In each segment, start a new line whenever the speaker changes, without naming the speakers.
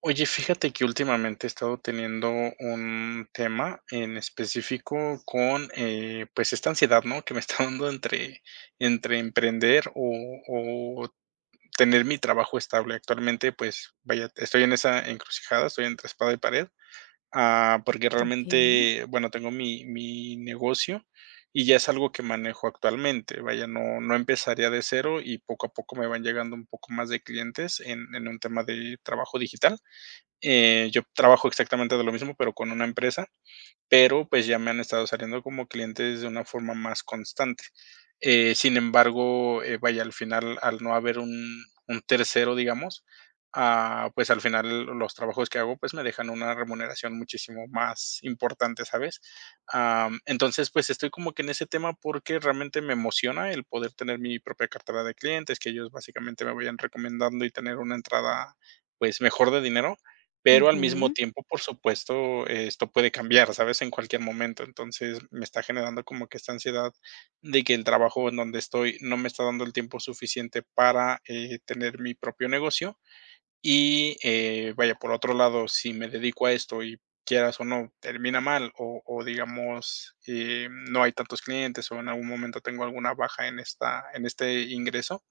Oye, fíjate que últimamente he estado teniendo un tema en específico con, pues, esta ansiedad, ¿no? Que me está dando entre emprender o tener mi trabajo estable. Actualmente, pues, vaya, estoy en esa encrucijada, estoy entre espada y pared, porque
Okey.
realmente, bueno, tengo mi negocio y ya es algo que manejo actualmente. Vaya, no empezaría de cero y poco a poco me van llegando un poco más de clientes en un tema de trabajo digital. Yo trabajo exactamente de lo mismo, pero con una empresa, pero pues ya me han estado saliendo como clientes de una forma más constante. Sin embargo, vaya, al final, al no haber un tercero, digamos, pues al final los trabajos que hago pues me dejan una remuneración muchísimo más importante, ¿sabes? Entonces, pues estoy como que en ese tema porque realmente me emociona el poder tener mi propia cartera de clientes, que ellos básicamente me vayan recomendando y tener una entrada pues mejor de dinero. Pero al mismo
Ujú,
tiempo, por supuesto, esto puede cambiar, ¿sabes? En cualquier momento. Entonces, me está generando como que esta ansiedad de que el trabajo en donde estoy no me está dando el tiempo suficiente para, tener mi propio negocio. Y, vaya, por otro lado, si me dedico a esto y quieras o no, termina mal o digamos, no hay tantos clientes o en algún momento tengo alguna baja en esta en este ingreso.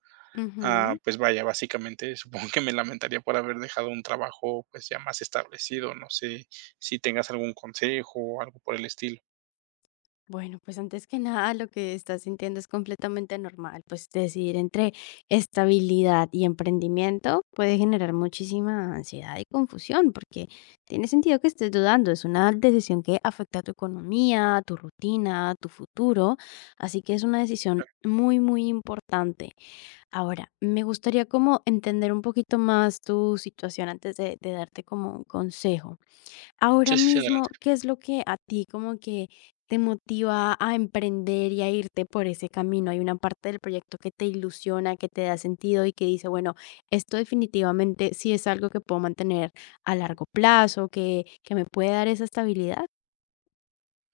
ujú.
Pues vaya, básicamente supongo que me lamentaría por haber dejado un trabajo, pues ya más establecido. No sé si tengas algún consejo o algo por el estilo.
Bueno, pues, antes que nada, lo que estás sintiendo es completamente normal, pues, decidir entre estabilidad y emprendimiento puede generar muchísima ansiedad y confusión, porque tiene sentido que estés dudando, es una decisión que afecta a tu economía, tu rutina, tu futuro, así que es una decisión
Claro.
muy, muy importante. Ahora, me gustaría como entender un poquito más tu situación antes de darte como un consejo.
Sí,
Ahora
sí, sí, adelante.
mismo, ¿qué es lo que a ti como que te motiva a emprender y a irte por ese camino? Hay una parte del proyecto que te ilusiona, que te da sentido y que dice, bueno, esto definitivamente sí es algo que puedo mantener a largo plazo, que me puede dar esa estabilidad.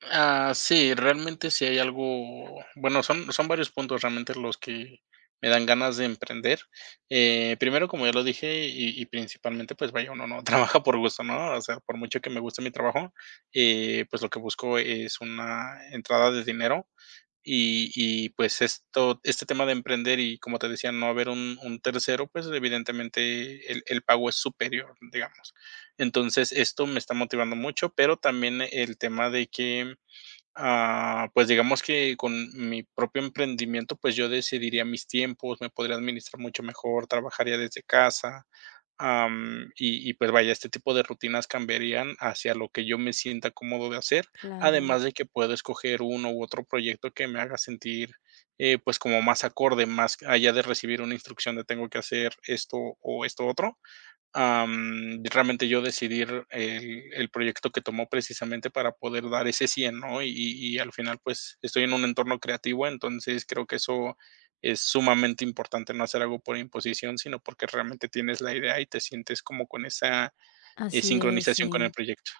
Ah, sí, realmente sí hay algo, bueno, son varios puntos realmente los que me dan ganas de emprender. Primero, como ya lo dije, y principalmente, pues vaya, uno no trabaja por gusto, ¿no? O sea, por mucho que me guste mi trabajo, pues lo que busco es una entrada de dinero. Pues, esto este tema de emprender y, como te decía, no haber un tercero, pues, evidentemente el pago es superior, digamos. Entonces, esto me está motivando mucho, pero también el tema de que... Pues digamos que con mi propio emprendimiento, pues yo decidiría mis tiempos, me podría administrar mucho mejor, trabajaría desde casa, y pues vaya, este tipo de rutinas cambiarían hacia lo que yo me sienta cómodo de hacer,
Claro,
además de que puedo escoger uno u otro proyecto que me haga sentir pues como más acorde, más allá de recibir una instrucción de tengo que hacer esto o esto otro. Realmente yo decidir el proyecto que tomó precisamente para poder dar ese 100, ¿no? Y al final, pues, estoy en un entorno creativo, entonces creo que eso es sumamente importante, no hacer algo por imposición, sino porque realmente tienes la idea y te sientes como con esa,
así es,
sincronización con el
sí.
proyecto.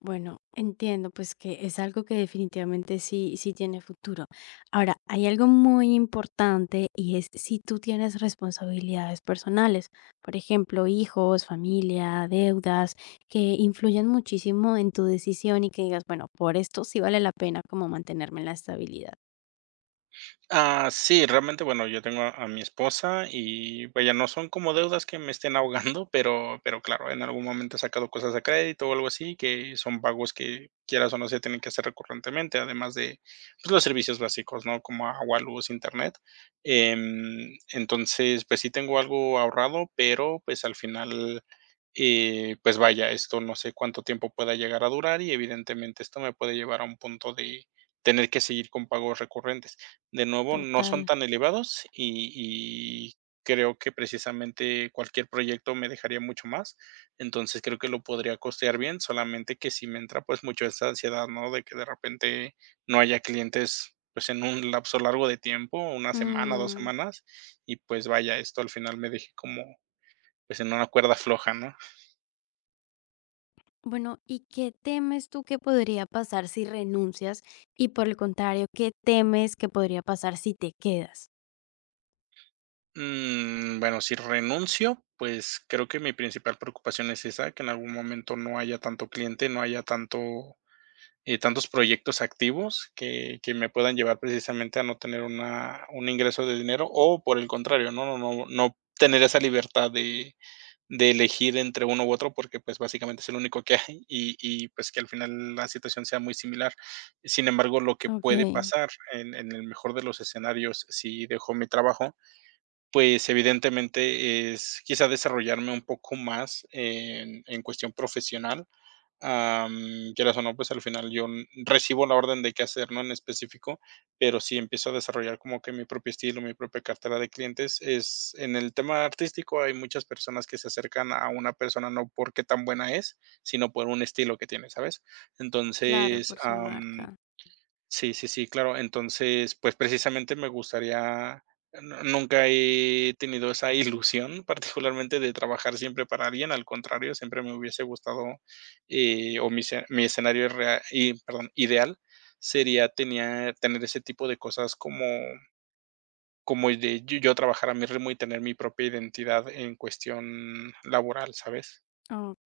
Bueno, entiendo, pues que es algo que definitivamente sí, sí tiene futuro. Ahora, hay algo muy importante y es si tú tienes responsabilidades personales, por ejemplo, hijos, familia, deudas, que influyen muchísimo en tu decisión y que digas, bueno, por esto sí vale la pena como mantenerme en la estabilidad.
Ah, sí, realmente, bueno, yo tengo a mi esposa y vaya, no son como deudas que me estén ahogando, pero claro, en algún momento he sacado cosas a crédito o algo así, que son pagos que quieras o no se tienen que hacer recurrentemente, además de pues, los servicios básicos, ¿no? Como agua, luz, internet. Entonces, pues sí tengo algo ahorrado, pero pues al final, pues vaya, esto no sé cuánto tiempo pueda llegar a durar y evidentemente esto me puede llevar a un punto de tener que seguir con pagos recurrentes. De nuevo, no son
Total.
tan elevados y creo que precisamente cualquier proyecto me dejaría mucho más. Entonces, creo que lo podría costear bien, solamente que si me entra, pues, mucho esa ansiedad, ¿no? De que de repente no haya clientes, pues, en un lapso largo de tiempo, una semana, 2
Mm,
semanas, y pues vaya, esto al final me deje como, pues, en una cuerda floja, ¿no?
bueno, ¿y qué temes tú que podría pasar si renuncias? Y por el contrario, ¿qué temes que podría pasar si te quedas?
Mm, bueno, si renuncio, pues, creo que mi principal preocupación es esa, que en algún momento no haya tanto cliente, no haya tanto... tantos proyectos activos que me puedan llevar precisamente a no tener una, un ingreso de dinero o por el contrario, no tener esa libertad de elegir entre uno u otro porque pues básicamente es el único que hay pues que al final la situación sea muy similar. Sin embargo, lo que puede
Ok.
pasar en el mejor de los escenarios si dejo mi trabajo pues, evidentemente es quizá desarrollarme un poco más en cuestión profesional, quieras o no, pues, al final yo, mm, recibo la orden de qué hacer, ¿no?, en específico, pero sí empiezo a desarrollar como que mi propio estilo, mi propia cartera de clientes. Es en el tema artístico hay muchas personas que se acercan a una persona no porque tan buena es, sino por un estilo que tiene, ¿sabes?
Claro,
Entonces,
por su marca.
sí, sí, sí, claro. Entonces, pues, precisamente me gustaría... nu nunca he tenido esa ilusión, particularmente de trabajar siempre para alguien, al contrario, siempre me hubiese gustado, o mi escenario rea y perdón, ideal sería tenía tener ese tipo de cosas como como el de yo trabajar a mi ritmo y tener mi propia identidad en cuestión laboral, ¿sabes?
Ok,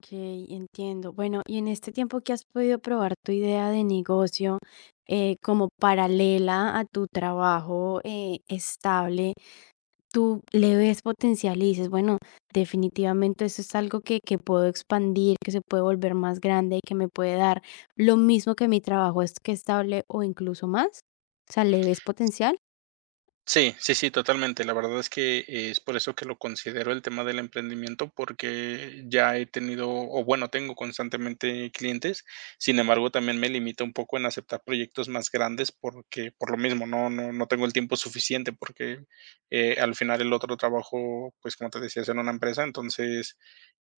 entiendo. Bueno, y en este tiempo que has podido probar tu idea de negocio como paralela a tu trabajo estable, tú le ves potencial y dices, bueno, definitivamente eso es algo que puedo expandir, que se puede volver más grande y que me puede dar lo mismo que mi trabajo es que estable o incluso más. O sea, ¿le ves potencial?
Sí, sí, sí, totalmente. La verdad es que es por eso que lo considero el tema del emprendimiento, porque ya he tenido, o bueno, tengo constantemente clientes. Sin embargo, también me limito un poco en aceptar proyectos más grandes porque por lo mismo no tengo el tiempo suficiente porque al final el otro trabajo, pues como te decía, es en una empresa, entonces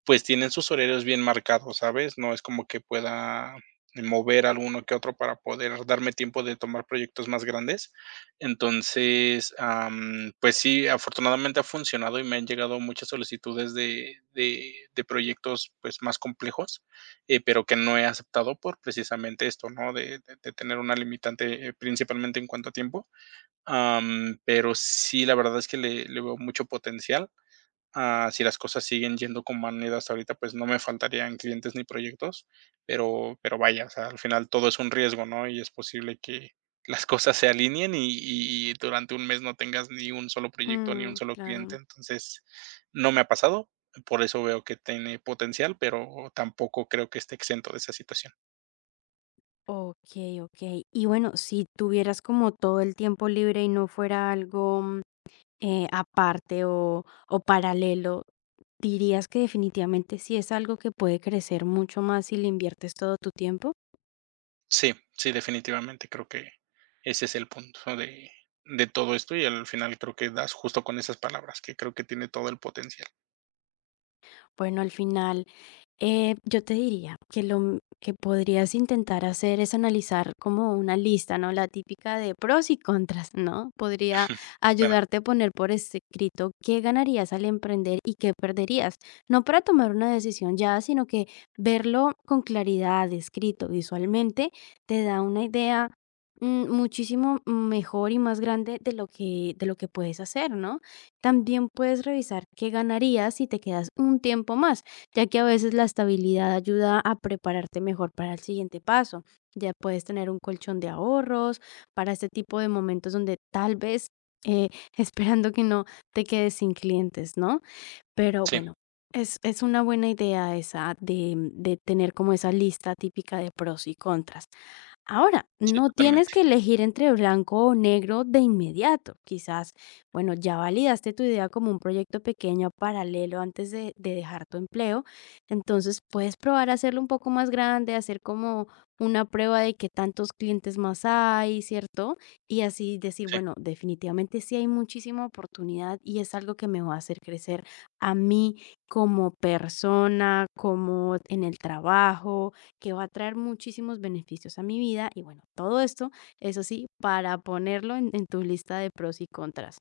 pues tienen sus horarios bien marcados, ¿sabes? No es como que pueda mover alguno que otro para poder darme tiempo de tomar proyectos más grandes. Entonces, pues sí, afortunadamente ha funcionado y me han llegado muchas solicitudes de proyectos, pues, más complejos, pero que no he aceptado por precisamente esto, ¿no? De tener una limitante, principalmente en cuanto a tiempo. Pero sí, la verdad es que le veo mucho potencial. Ah, si las cosas siguen yendo como han ido hasta ahorita, pues no me faltarían clientes ni proyectos, pero vaya, o sea, al final todo es un riesgo, ¿no? Y es posible que las cosas se alineen y durante un mes no tengas ni un solo proyecto, ni un
Mm,
solo cliente.
claro.
Entonces, no me ha pasado, por eso veo que tiene potencial, pero tampoco creo que esté exento de esa situación.
Ok, ok. Y bueno, si tuvieras como todo el tiempo libre y no fuera algo aparte o paralelo, ¿dirías que definitivamente sí es algo que puede crecer mucho más si le inviertes todo tu tiempo?
Sí, sí, definitivamente creo que ese es el punto de todo esto y al final creo que das justo con esas palabras, que creo que tiene todo el potencial.
Bueno, al final yo te diría que que podrías intentar hacer es analizar como una lista, ¿no? La típica de pros y contras, ¿no? Podría
Claro,
ayudarte a poner por escrito qué ganarías al emprender y qué perderías. No para tomar una decisión ya, sino que verlo con claridad, escrito visualmente, te da una idea muchísimo mejor y más grande de lo que puedes hacer, ¿no? También puedes revisar qué ganarías si te quedas un tiempo más ya que a veces la estabilidad ayuda a prepararte mejor para el siguiente paso. Ya puedes tener un colchón de ahorros para este tipo de momentos donde tal vez eh, esperando que no te quedes sin clientes, ¿no? Pero
sí,
bueno, es una buena idea esa de tener como esa lista típica de pros y contras. Ahora,
sí,
no tienes
totalmente,
que elegir entre blanco o negro de inmediato. Quizás, bueno, ya validaste tu idea como un proyecto pequeño paralelo antes de dejar tu empleo. Entonces, puedes probar a hacerlo un poco más grande, hacer como una prueba de qué tantos clientes más hay, ¿cierto? Y así decir,
sí.
bueno, definitivamente sí hay muchísima oportunidad y es algo que me va a hacer crecer a mí como persona, como en el trabajo que va a traer muchísimos beneficios a mi vida y bueno, todo esto, eso sí, para ponerlo en tu lista de pros y contras.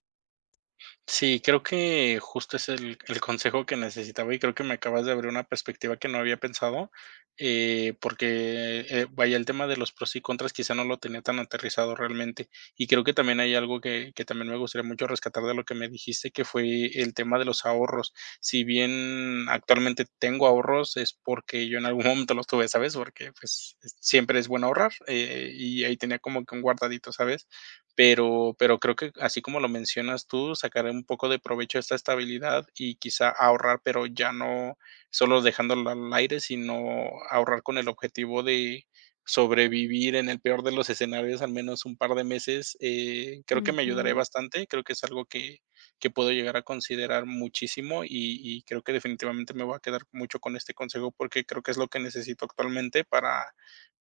Sí, creo que justo es el consejo que necesitaba y creo que me acabas de abrir una perspectiva que no había pensado, porque vaya, el tema de los pros y contras quizá no lo tenía tan aterrizado realmente. Y creo que también hay algo que también me gustaría mucho rescatar de lo que me dijiste, que fue el tema de los ahorros. Si bien actualmente tengo ahorros, es porque yo en algún momento los tuve, ¿sabes? Porque, pues, siempre es bueno ahorrar, y ahí tenía como que un guardadito, ¿sabes? Pero creo que así como lo mencionas tú, sacaré un poco de provecho a esta estabilidad y quizá ahorrar, pero ya no solo dejándolo al aire, sino ahorrar con el objetivo de sobrevivir en el peor de los escenarios al menos un par de meses, creo que me ayudaré
Ujú,
bastante, creo que es algo que puedo llegar a considerar muchísimo y creo que definitivamente me voy a quedar mucho con este consejo, porque creo que es lo que necesito actualmente para,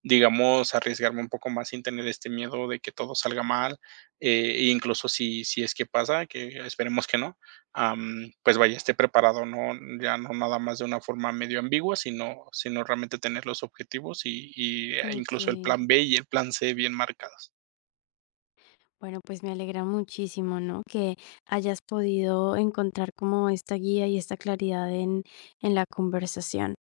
digamos, arriesgarme un poco más sin tener este miedo de que todo salga mal. E incluso si es que pasa, que esperemos que no, pues vaya, esté preparado, no, ya no nada más de una forma medio ambigua, sino realmente tener los objetivos y
ok.
incluso el plan B y el plan C bien marcados.
Bueno, pues me alegra muchísimo, ¿no? Que hayas podido encontrar como esta guía y esta claridad en la conversación.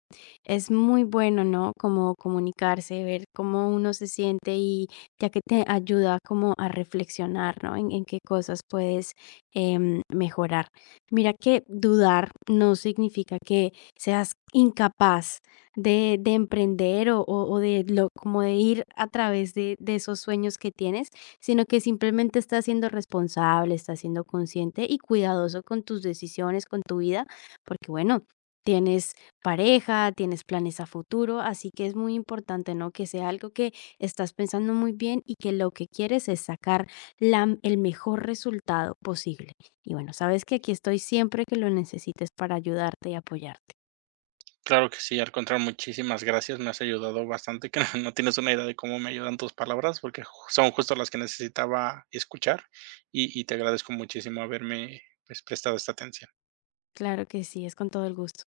Es muy bueno, ¿no? Como comunicarse, ver cómo uno se siente y ya que te ayuda como a reflexionar, ¿no? En qué cosas puedes mejorar. Mira que dudar no significa que seas incapaz de emprender o, o de lo, como de ir a través de esos sueños que tienes sino que simplemente estás siendo responsable, estás siendo consciente y cuidadoso con tus decisiones, con tu vida, porque bueno, tienes pareja, tienes planes a futuro, así que es muy importante, ¿no? Que sea algo que estás pensando muy bien y que lo que quieres es sacar el mejor resultado posible. Y bueno, sabes que aquí estoy siempre que lo necesites para ayudarte y apoyarte.
Claro que sí, al contrario, muchísimas gracias, me has ayudado bastante, que no tienes una idea de cómo me ayudan tus palabras, porque son justo las que necesitaba escuchar y te agradezco muchísimo haberme pues, prestado esta atención.
Claro que sí, es con todo el gusto.